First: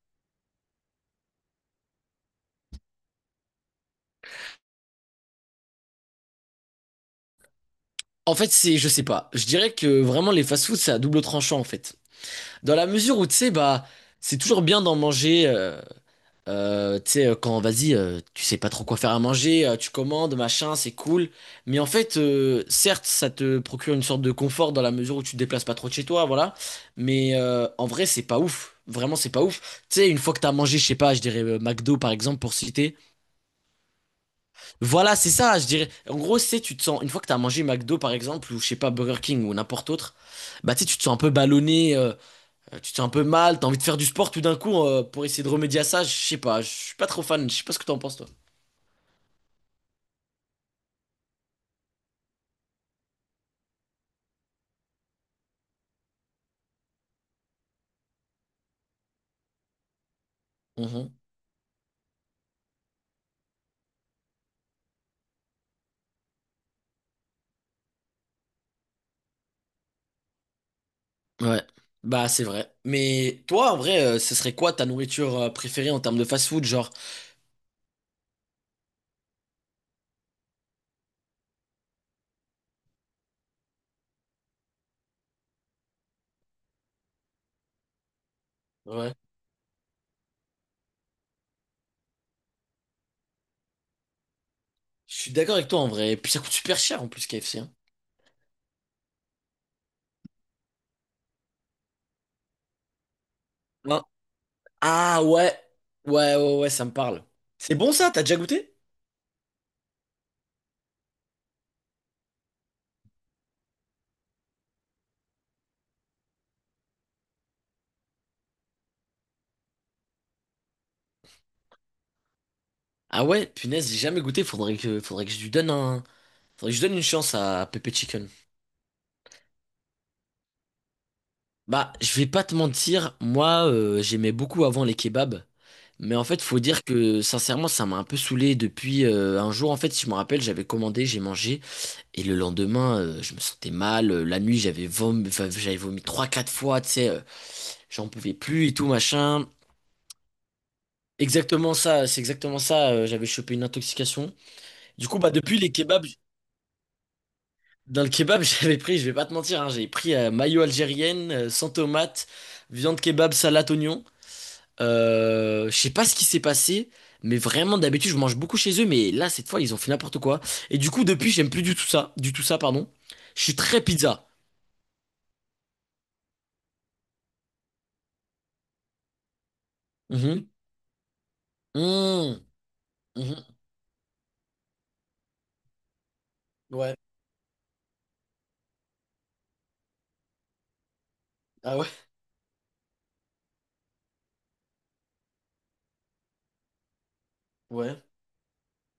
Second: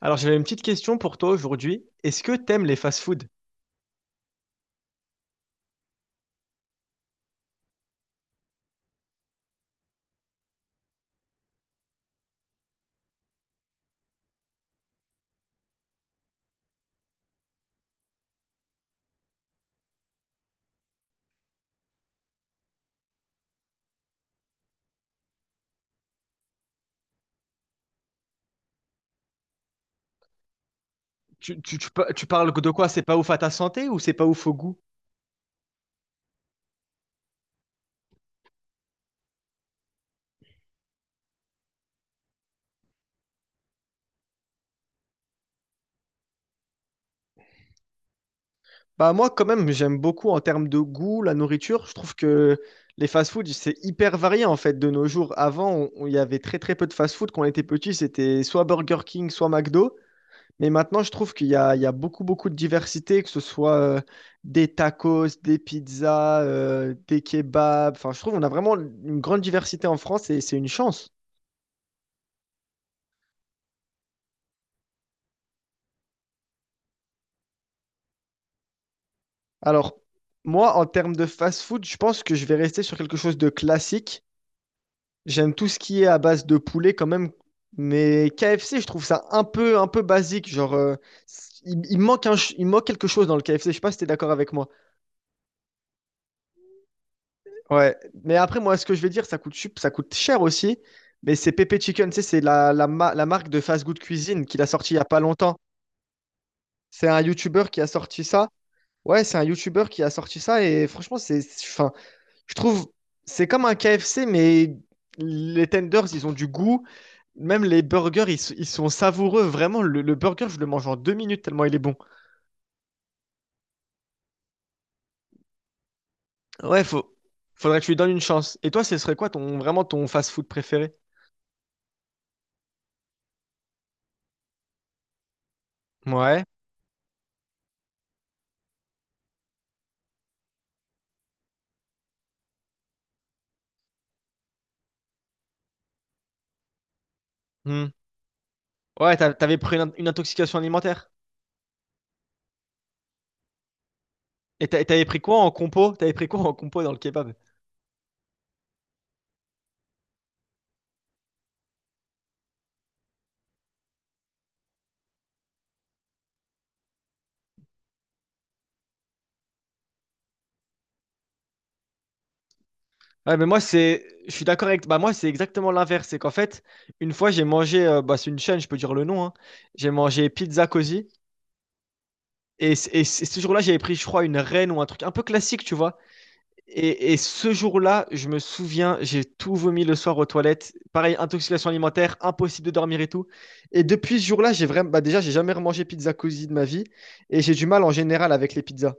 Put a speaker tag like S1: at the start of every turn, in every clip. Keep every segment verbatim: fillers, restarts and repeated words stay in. S1: Alors, j'avais une petite question pour toi aujourd'hui. Est-ce que t'aimes les fast-food?
S2: En fait, c'est, je sais pas. Je dirais que vraiment les fast foods c'est à double tranchant en fait. Dans la mesure où tu sais, bah, c'est toujours bien d'en manger. Euh, euh, tu sais, euh, quand vas-y, euh, tu sais pas trop quoi faire à manger, euh, tu commandes, machin, c'est cool. Mais en fait, euh, certes, ça te procure une sorte de confort dans la mesure où tu te déplaces pas trop de chez toi, voilà. Mais euh, en vrai, c'est pas ouf. Vraiment, c'est pas ouf. Tu sais, une fois que t'as mangé, je sais pas, je dirais euh,
S1: Tu, tu- tu
S2: McDo
S1: pa-
S2: par
S1: tu
S2: exemple
S1: parles
S2: pour
S1: de quoi?
S2: citer.
S1: C'est pas ouf à ta santé ou c'est pas ouf au goût?
S2: Voilà, c'est ça, je dirais. En gros, c'est tu te sens une fois que t'as mangé McDo par exemple ou je sais pas Burger King ou n'importe autre, bah tu sais, tu te sens un peu ballonné, euh, tu te sens un peu mal, t'as envie de faire du sport tout d'un coup euh, pour essayer de remédier à ça. Je sais pas, je suis pas trop fan. Je sais pas ce que t'en penses toi.
S1: Bah moi, quand même, j'aime beaucoup en termes de goût, la nourriture. Je trouve que les fast-food, c'est hyper varié en fait de nos jours. Avant, on- on- il y avait très très peu de fast-food. Quand on était petit, c'était soit Burger King, soit McDo. Mais maintenant, je
S2: Mhm.
S1: trouve qu'il y a, il y a beaucoup beaucoup de diversité, que ce soit euh, des tacos, des pizzas, euh, des kebabs. Enfin, je trouve qu'on a vraiment une grande diversité en France et c'est une chance.
S2: Ouais, bah c'est vrai. Mais toi, en vrai, euh, ce serait quoi ta nourriture euh, préférée en termes de fast-food, genre?
S1: Alors, moi, en termes de fast-food, je pense que je vais rester sur quelque chose de classique. J'aime tout ce qui est à base de poulet quand même, mais K F C, je trouve
S2: Ouais.
S1: ça un peu, un peu basique. Genre, euh, il, il manque un ch- il manque quelque chose dans le K F C. Je sais pas si t'es d'accord avec moi.
S2: Je suis d'accord avec toi en vrai. Et puis ça coûte super cher en plus K F C, hein.
S1: Ouais. Mais après, moi, ce que je vais dire, ça coûte, sup- ça coûte cher aussi. Mais c'est Pepe Chicken, tu sais, c'est la, la, ma- la marque de fast food
S2: Hein.
S1: cuisine qu'il a sorti il y a pas
S2: Ah ouais,
S1: longtemps.
S2: ouais, ouais, ouais, ça me
S1: C'est un
S2: parle.
S1: YouTuber
S2: C'est
S1: qui a
S2: bon ça, t'as
S1: sorti
S2: déjà
S1: ça.
S2: goûté?
S1: Ouais, c'est un YouTuber qui a sorti ça et franchement, c'est, fin. Je trouve, c'est comme un K F C, mais les tenders, ils ont du goût. Même les burgers, ils, s- ils sont savoureux. Vraiment, le, le burger, je le mange en deux minutes tellement il est bon.
S2: Ah ouais, punaise, j'ai jamais goûté, faudrait que, faudrait que je lui donne un, faudrait que je
S1: Ouais,
S2: donne une
S1: faut,
S2: chance à
S1: faudrait que tu
S2: Pepe
S1: lui donnes une
S2: Chicken.
S1: chance. Et toi, ce serait quoi ton, vraiment ton fast-food préféré?
S2: Bah, je vais pas te mentir, moi, euh, j'aimais beaucoup avant les kebabs, mais en fait,
S1: Ouais.
S2: faut dire que, sincèrement, ça m'a un peu saoulé depuis euh, un jour, en fait, si je me rappelle, j'avais commandé, j'ai mangé, et le lendemain, euh, je me sentais mal, euh, la nuit, j'avais vomi, enfin, j'avais vomi trois, quatre fois, tu sais, euh,
S1: Hmm.
S2: j'en pouvais plus et tout,
S1: Ouais, t'a-
S2: machin.
S1: t'avais pris une, une intoxication alimentaire.
S2: Exactement ça, c'est exactement ça. Euh, j'avais chopé une intoxication.
S1: Et t'a- t'avais
S2: Du coup,
S1: pris
S2: bah
S1: quoi en
S2: depuis les
S1: compo?
S2: kebabs,
S1: T'avais pris quoi en compo dans le kebab?
S2: dans le kebab, j'avais pris, je vais pas te mentir, hein, j'avais pris euh, mayo algérienne, euh, sans tomate, viande kebab, salade oignon. Euh, je sais pas ce qui s'est passé, mais vraiment d'habitude je mange beaucoup chez eux, mais là cette fois ils ont fait n'importe quoi. Et du coup depuis j'aime plus du tout ça, du tout ça pardon.
S1: Ouais,
S2: Je
S1: mais
S2: suis
S1: moi,
S2: très
S1: c'est,
S2: pizza.
S1: je suis d'accord avec, bah, moi, c'est exactement l'inverse. C'est qu'en fait, une fois, j'ai mangé, euh, bah, c'est une chaîne, je peux dire le nom, hein. J'ai mangé
S2: Mhm.
S1: Pizza Cosy.
S2: Mmh.
S1: Et, c- et
S2: Mhm.
S1: ce jour-là, j'avais pris, je crois, une reine ou un truc un peu classique, tu vois.
S2: Ouais.
S1: Et, et ce jour-là, je me souviens, j'ai tout vomi le soir aux toilettes. Pareil, intoxication
S2: Ah ouais.
S1: alimentaire, impossible de dormir et tout. Et depuis ce jour-là, j'ai vraiment, bah déjà, j'ai jamais remangé pizza cosy de ma vie. Et j'ai du mal en
S2: Ouais.
S1: général avec les pizzas.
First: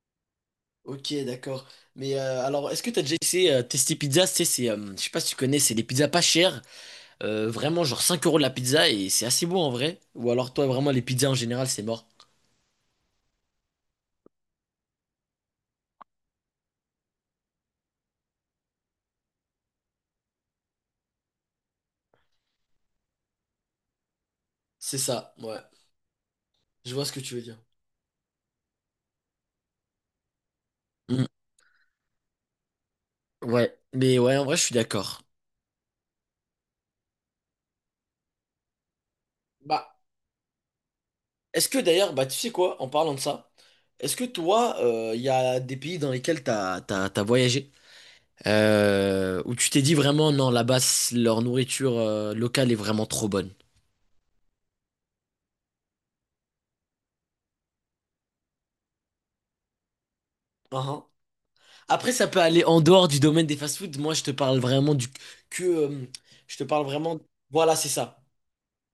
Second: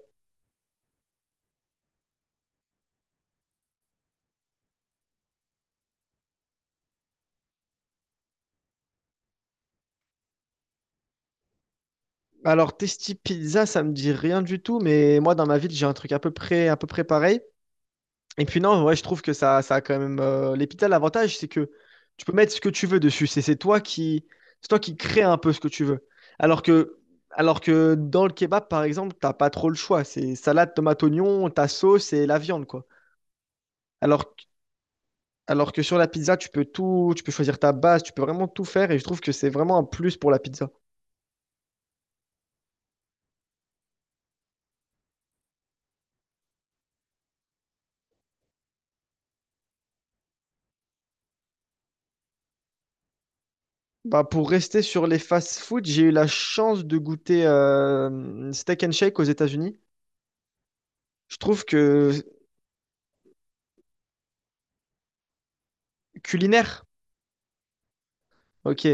S2: Ok, d'accord. Mais euh, alors, est-ce que t'as déjà essayé euh, Testi Pizza? Tu sais, c'est, euh, je sais pas si tu connais, c'est des pizzas pas chères, euh, vraiment genre cinq euros de la pizza et c'est assez bon en vrai. Ou alors toi, vraiment, les pizzas en général, c'est mort.
S1: Alors, Testi Pizza, ça me dit rien du tout, mais moi, dans ma ville, j'ai un truc à peu près, à peu près pareil. Et puis non, ouais, je trouve que ça, ça a quand même. euh, L'Epita, l'avantage, c'est que tu peux mettre ce que tu veux dessus. C'est c'est toi qui, c'est toi qui
S2: C'est
S1: crée
S2: ça,
S1: un peu
S2: ouais.
S1: ce que tu veux. Alors
S2: Je
S1: que,
S2: vois ce que tu veux dire.
S1: alors que dans le kebab, par exemple, t'as pas trop le choix. C'est salade, tomate,
S2: Mm,
S1: oignon, ta sauce et la viande, quoi.
S2: ouais, mais
S1: Alors,
S2: ouais,
S1: que-
S2: en vrai, je suis d'accord.
S1: alors que sur la pizza, tu peux tout, tu peux choisir ta base, tu peux vraiment tout faire. Et je trouve que c'est vraiment un
S2: Bah,
S1: plus pour la pizza.
S2: est-ce que d'ailleurs, bah tu sais quoi, en parlant de ça, est-ce que toi, il y a des pays dans lesquels t'as, t'as, t'as voyagé, euh, où tu t'es dit vraiment, non, là-bas, c- leur nourriture euh, locale est vraiment trop bonne?
S1: Bah, pour rester sur les fast-food, j'ai eu la chance de goûter euh, steak and shake aux États-Unis. Je trouve
S2: Après,
S1: que
S2: ça peut aller en dehors du domaine des fast-foods. Moi, je te parle vraiment du que. Euh, je te parle
S1: culinaire.
S2: vraiment. Voilà, c'est ça.
S1: Ok.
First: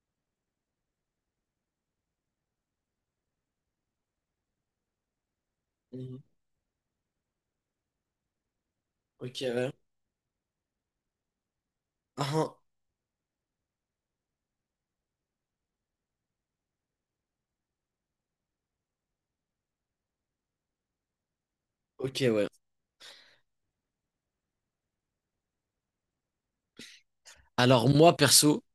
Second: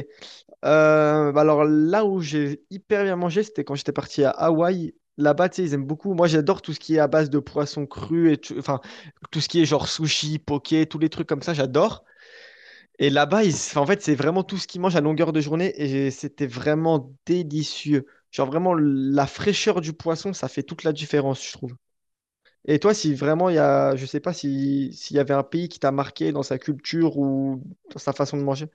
S1: Euh, bah alors là où j'ai hyper bien mangé, c'était quand j'étais parti à Hawaï. Là-bas, tu sais, ils aiment beaucoup.
S2: Mhm.
S1: Moi, j'adore tout ce qui est à base de poisson cru et tu- enfin
S2: Ok,
S1: tout ce qui est
S2: ouais.
S1: genre sushi, poké, tous les trucs comme ça, j'adore.
S2: Ah,
S1: Et là-bas, ils- enfin, en fait, c'est vraiment tout ce qu'ils mangent à longueur de journée et j'ai- c'était vraiment délicieux. Genre vraiment la fraîcheur du poisson, ça fait toute la différence, je trouve.
S2: ok, ouais.
S1: Et toi, si vraiment il y a, je sais pas si s'il y avait un pays qui t'a marqué dans sa culture ou
S2: Alors,
S1: dans sa
S2: moi,
S1: façon de
S2: perso.
S1: manger.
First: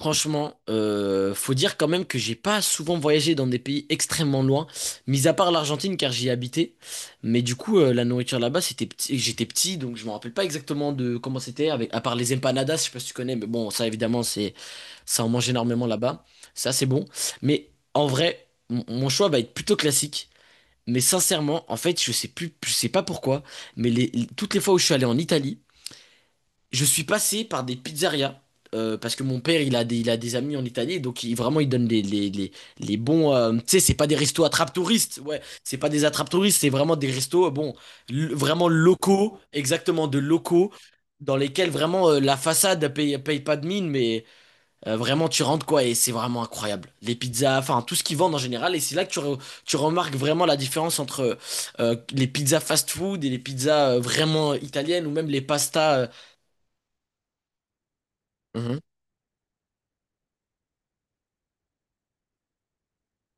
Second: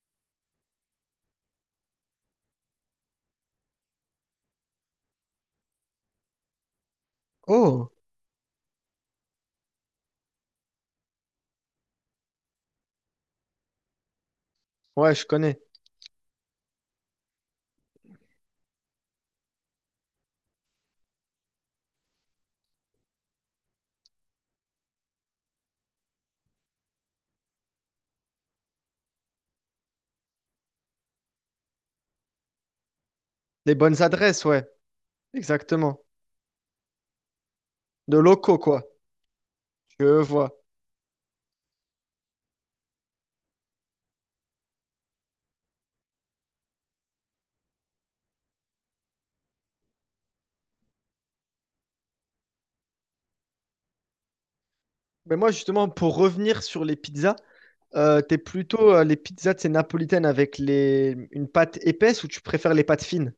S2: Franchement, euh, faut dire quand même que j'ai pas souvent voyagé dans des pays extrêmement loin, mis à part l'Argentine car j'y ai habité. Mais du coup,
S1: Oh,
S2: euh, la nourriture là-bas, c'était petit, j'étais petit, donc je me rappelle pas exactement de comment c'était, avec à part les empanadas, je sais pas si tu connais, mais bon, ça évidemment, c'est
S1: ouais, je
S2: ça en mange
S1: connais.
S2: énormément là-bas. Ça, c'est bon. Mais en vrai, mon mon choix va être plutôt classique. Mais sincèrement, en fait, je sais plus, je sais pas pourquoi, mais les, toutes les fois où je suis allé en Italie je suis passé par des pizzerias. Euh, parce que mon père, il a des, il a des amis en Italie, donc il, vraiment, il donne les, les, les, les bons. Euh, tu
S1: Les
S2: sais, c'est
S1: bonnes
S2: pas des
S1: adresses,
S2: restos
S1: ouais.
S2: attrape-touristes, ouais, c'est pas
S1: Exactement.
S2: des attrape-touristes, c'est vraiment des restos, euh, bon,
S1: De
S2: l-
S1: locaux,
S2: vraiment
S1: quoi.
S2: locaux, exactement
S1: Je
S2: de
S1: vois.
S2: locaux, dans lesquels vraiment euh, la façade paye, paye pas de mine, mais euh, vraiment, tu rentres quoi, et c'est vraiment incroyable. Les pizzas, enfin, tout ce qu'ils vendent en général, et c'est là que tu, re- tu remarques vraiment la différence entre euh, les pizzas fast-food et les pizzas euh, vraiment italiennes, ou même
S1: Mais
S2: les
S1: moi, justement,
S2: pastas. euh,
S1: pour revenir sur les pizzas, euh, t'es
S2: Mhm.
S1: plutôt euh, les pizzas de ces napolitaines avec les une pâte épaisse ou tu préfères les pâtes fines?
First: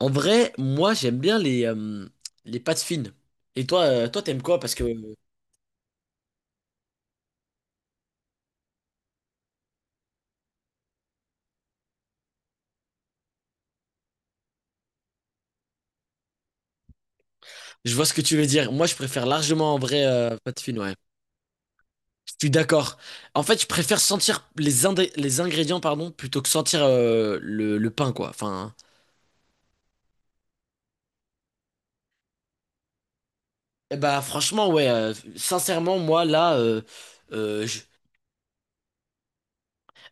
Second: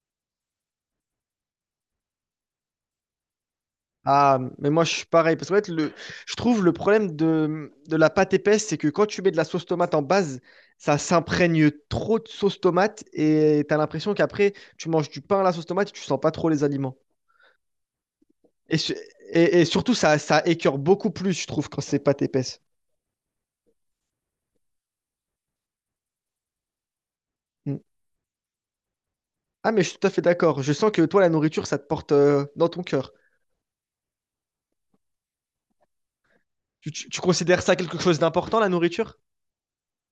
S2: En vrai, moi j'aime bien les, euh, les pâtes fines. Et toi, euh, toi
S1: Ah,
S2: t'aimes quoi?
S1: mais
S2: Parce
S1: moi,
S2: que
S1: je suis
S2: euh,
S1: pareil. Parce que fait, le je trouve le problème de... de la pâte épaisse, c'est que quand tu mets de la sauce tomate en base, ça s'imprègne trop de sauce tomate et t'as l'impression qu'après, tu manges du pain à la sauce tomate et tu sens pas trop les aliments.
S2: je vois ce que tu veux dire.
S1: Et,
S2: Moi
S1: su-
S2: je préfère
S1: et- et
S2: largement en
S1: surtout,
S2: vrai
S1: ça,
S2: euh,
S1: ça
S2: pâtes
S1: écœure
S2: fines, ouais.
S1: beaucoup plus, je trouve, quand c'est pâte
S2: Je suis
S1: épaisse.
S2: d'accord. En fait, je préfère sentir les, indé- les ingrédients, pardon, plutôt que sentir euh, le, le pain, quoi. Enfin,
S1: Ah, mais je suis tout à fait d'accord. Je sens que toi, la nourriture, ça te porte euh, dans ton cœur.
S2: eh bah franchement, ouais. Euh, sincèrement, moi là, euh,
S1: Tu, tu- tu considères ça quelque chose d'important, la nourriture?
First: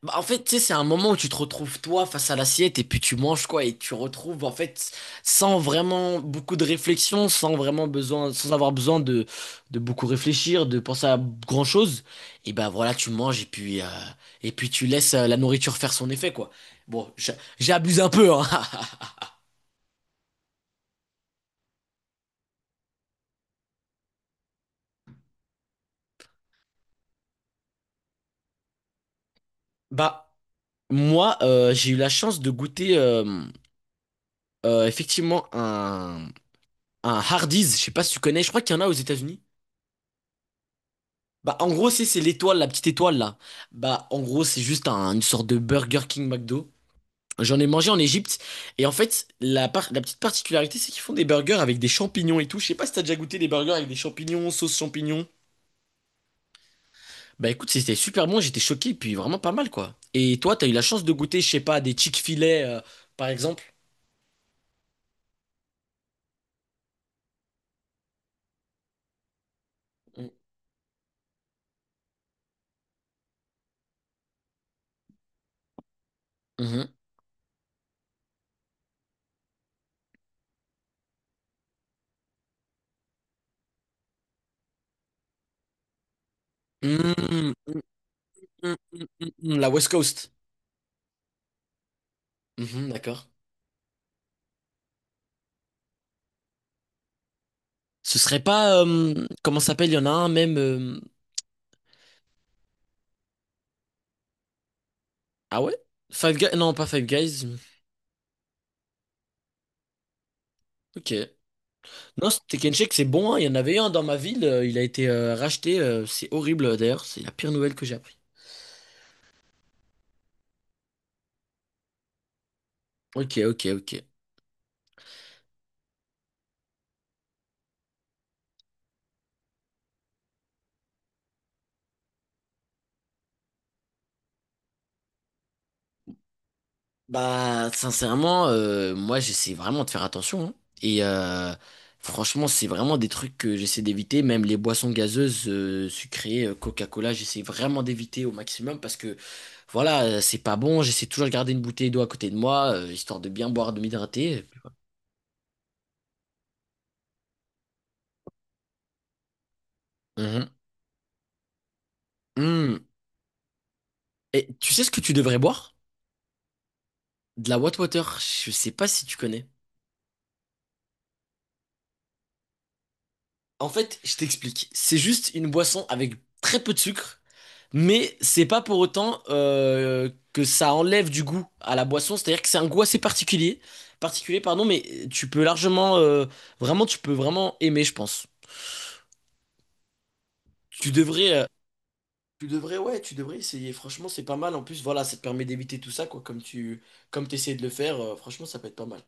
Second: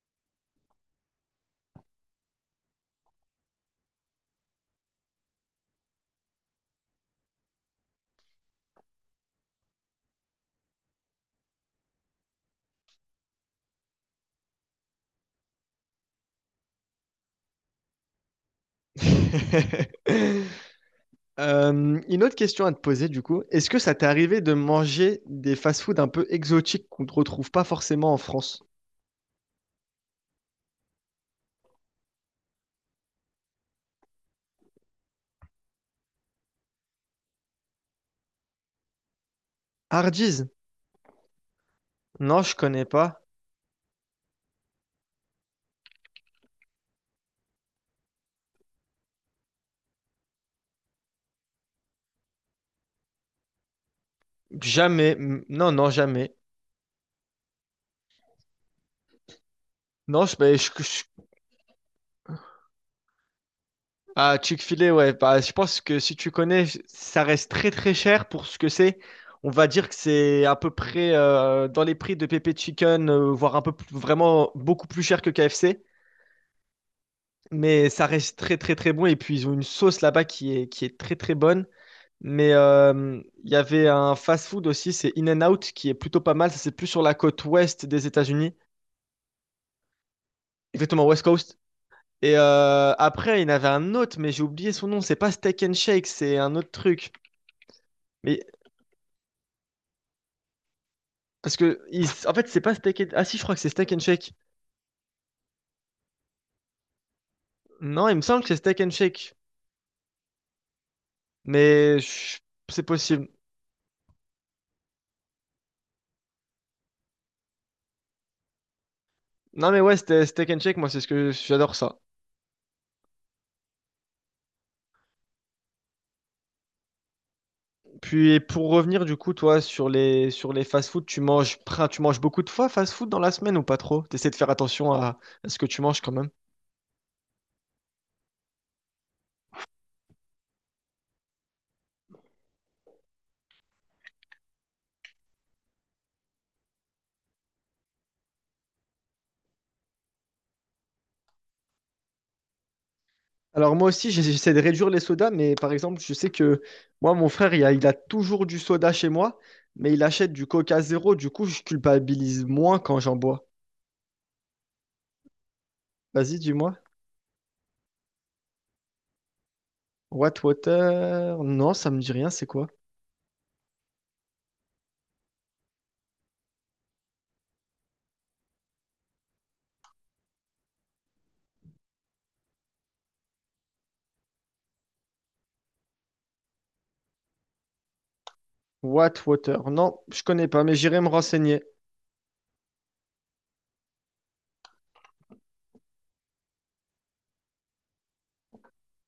S2: bah, en fait, tu sais, c'est un moment où tu te retrouves toi face à l'assiette et puis tu manges quoi et tu retrouves en fait sans vraiment beaucoup de réflexion, sans vraiment besoin, sans avoir besoin de, de, beaucoup réfléchir, de penser à grand chose. Et ben voilà, tu manges et puis euh, et puis tu laisses euh, la nourriture faire son effet quoi. Bon, j'a- j'abuse un peu, hein.
S1: Euh, une autre question à te poser, du coup. Est-ce que ça t'est arrivé de manger des fast-foods un peu exotiques qu'on ne retrouve pas forcément en France?
S2: Bah moi, euh, j'ai eu la chance de goûter euh, euh, effectivement un un Hardee's. Je sais pas si tu connais. Je crois qu'il y en a aux États-Unis.
S1: Hardee's?
S2: Bah, en gros, c'est c'est
S1: Non, je
S2: l'étoile, la
S1: connais
S2: petite étoile
S1: pas.
S2: là. Bah, en gros, c'est juste un- une sorte de Burger King McDo. J'en ai mangé en Égypte. Et en fait, la, par- la petite particularité, c'est qu'ils font des burgers avec des champignons et tout. Je sais pas si t'as déjà goûté des burgers avec des champignons, sauce
S1: Jamais.
S2: champignons.
S1: Mm, non, non, jamais.
S2: Bah, écoute, c'était super bon. J'étais choqué, puis vraiment pas mal quoi.
S1: Non, je,
S2: Et toi,
S1: ben,
S2: t'as
S1: je-
S2: eu la
S1: je-
S2: chance de goûter, je sais pas, des Chick-fil-A euh, par exemple?
S1: Ah, Chick-fil-A, ouais. Bah, je pense que si tu connais, ça reste très très cher pour ce que c'est. On va dire que c'est à peu près euh, dans les prix de Pepe Chicken, euh, voire un peu plus- vraiment beaucoup plus cher que K F C.
S2: Mhm.
S1: Mais ça reste très très très bon. Et puis ils ont une sauce là-bas qui est, qui est très très bonne. Mais euh, il y avait un fast-food aussi, c'est In-N-Out, qui est plutôt pas mal. Ça, c'est plus sur la côte
S2: Mhm. Mhm.
S1: ouest des États-Unis.
S2: Mhm. La West Coast.
S1: Exactement, West Coast. Et
S2: Mhm,
S1: euh,
S2: d'accord.
S1: après, il y en avait un autre, mais j'ai oublié son nom. C'est pas Steak and Shake, c'est un autre truc.
S2: Ce
S1: Mais
S2: serait pas. Euh, comment ça s'appelle? Il y en a un même. euh,
S1: parce que, il- en fait, c'est pas Steak and Ah si, je crois que c'est Steak and Shake.
S2: Ah ouais? Five Guys? Non, pas Five Guys.
S1: Non, il me semble que c'est Steak and Shake.
S2: Ok.
S1: Mais
S2: Non,
S1: je-
S2: ce Tekken
S1: c'est
S2: Shake, c'est
S1: possible.
S2: bon, hein. Il y en avait un dans ma ville. euh, Il a été euh, racheté. Euh, c'est horrible, euh, d'ailleurs. C'est la pire nouvelle que j'ai appris.
S1: Non, mais ouais, c'était Steak and Shake, moi, c'est ce que j'adore ça.
S2: Ok, ok, ok.
S1: Puis pour revenir, du coup, toi, sur les, sur les fast-food, tu manges prin- tu manges beaucoup de fois fast-food dans la semaine ou pas trop? T'essaies de faire attention à... à ce que tu manges quand même.
S2: Bah, sincèrement, euh, moi, j'essaie vraiment de faire attention, hein. Et euh, franchement, c'est vraiment des trucs que j'essaie d'éviter. Même les boissons gazeuses, euh, sucrées, euh, Coca-Cola, j'essaie vraiment d'éviter au maximum parce que, voilà, euh, c'est pas bon. J'essaie toujours de garder une bouteille d'eau à côté de moi, euh, histoire de bien boire,
S1: Alors
S2: de
S1: moi aussi, j'ai-
S2: m'hydrater.
S1: j'essaie de réduire les sodas, mais par exemple, je sais que moi, mon frère, il a, il a toujours du soda chez moi, mais il achète du
S2: Mhm.
S1: Coca Zéro, du coup, je culpabilise
S2: Hmm.
S1: moins quand j'en bois.
S2: Et tu sais ce que tu devrais boire?
S1: Vas-y, dis-moi.
S2: De la Water. Je sais pas si tu connais.
S1: What Water? Non, ça me dit rien, c'est quoi?
S2: En fait, je t'explique. C'est juste une boisson avec très peu de sucre, mais c'est pas pour autant euh, que ça enlève du goût à la boisson. C'est-à-dire que c'est un goût assez particulier, particulier, pardon, mais tu peux largement, euh, vraiment, tu peux vraiment aimer, je pense.
S1: What Water? Non, je connais pas, mais
S2: Tu
S1: j'irai me
S2: devrais, euh,
S1: renseigner.
S2: tu devrais, ouais, tu devrais essayer. Franchement, c'est pas mal. En plus, voilà, ça te permet d'éviter tout ça, quoi. Comme tu, comme t'essayes de le faire, euh, franchement, ça peut être pas mal.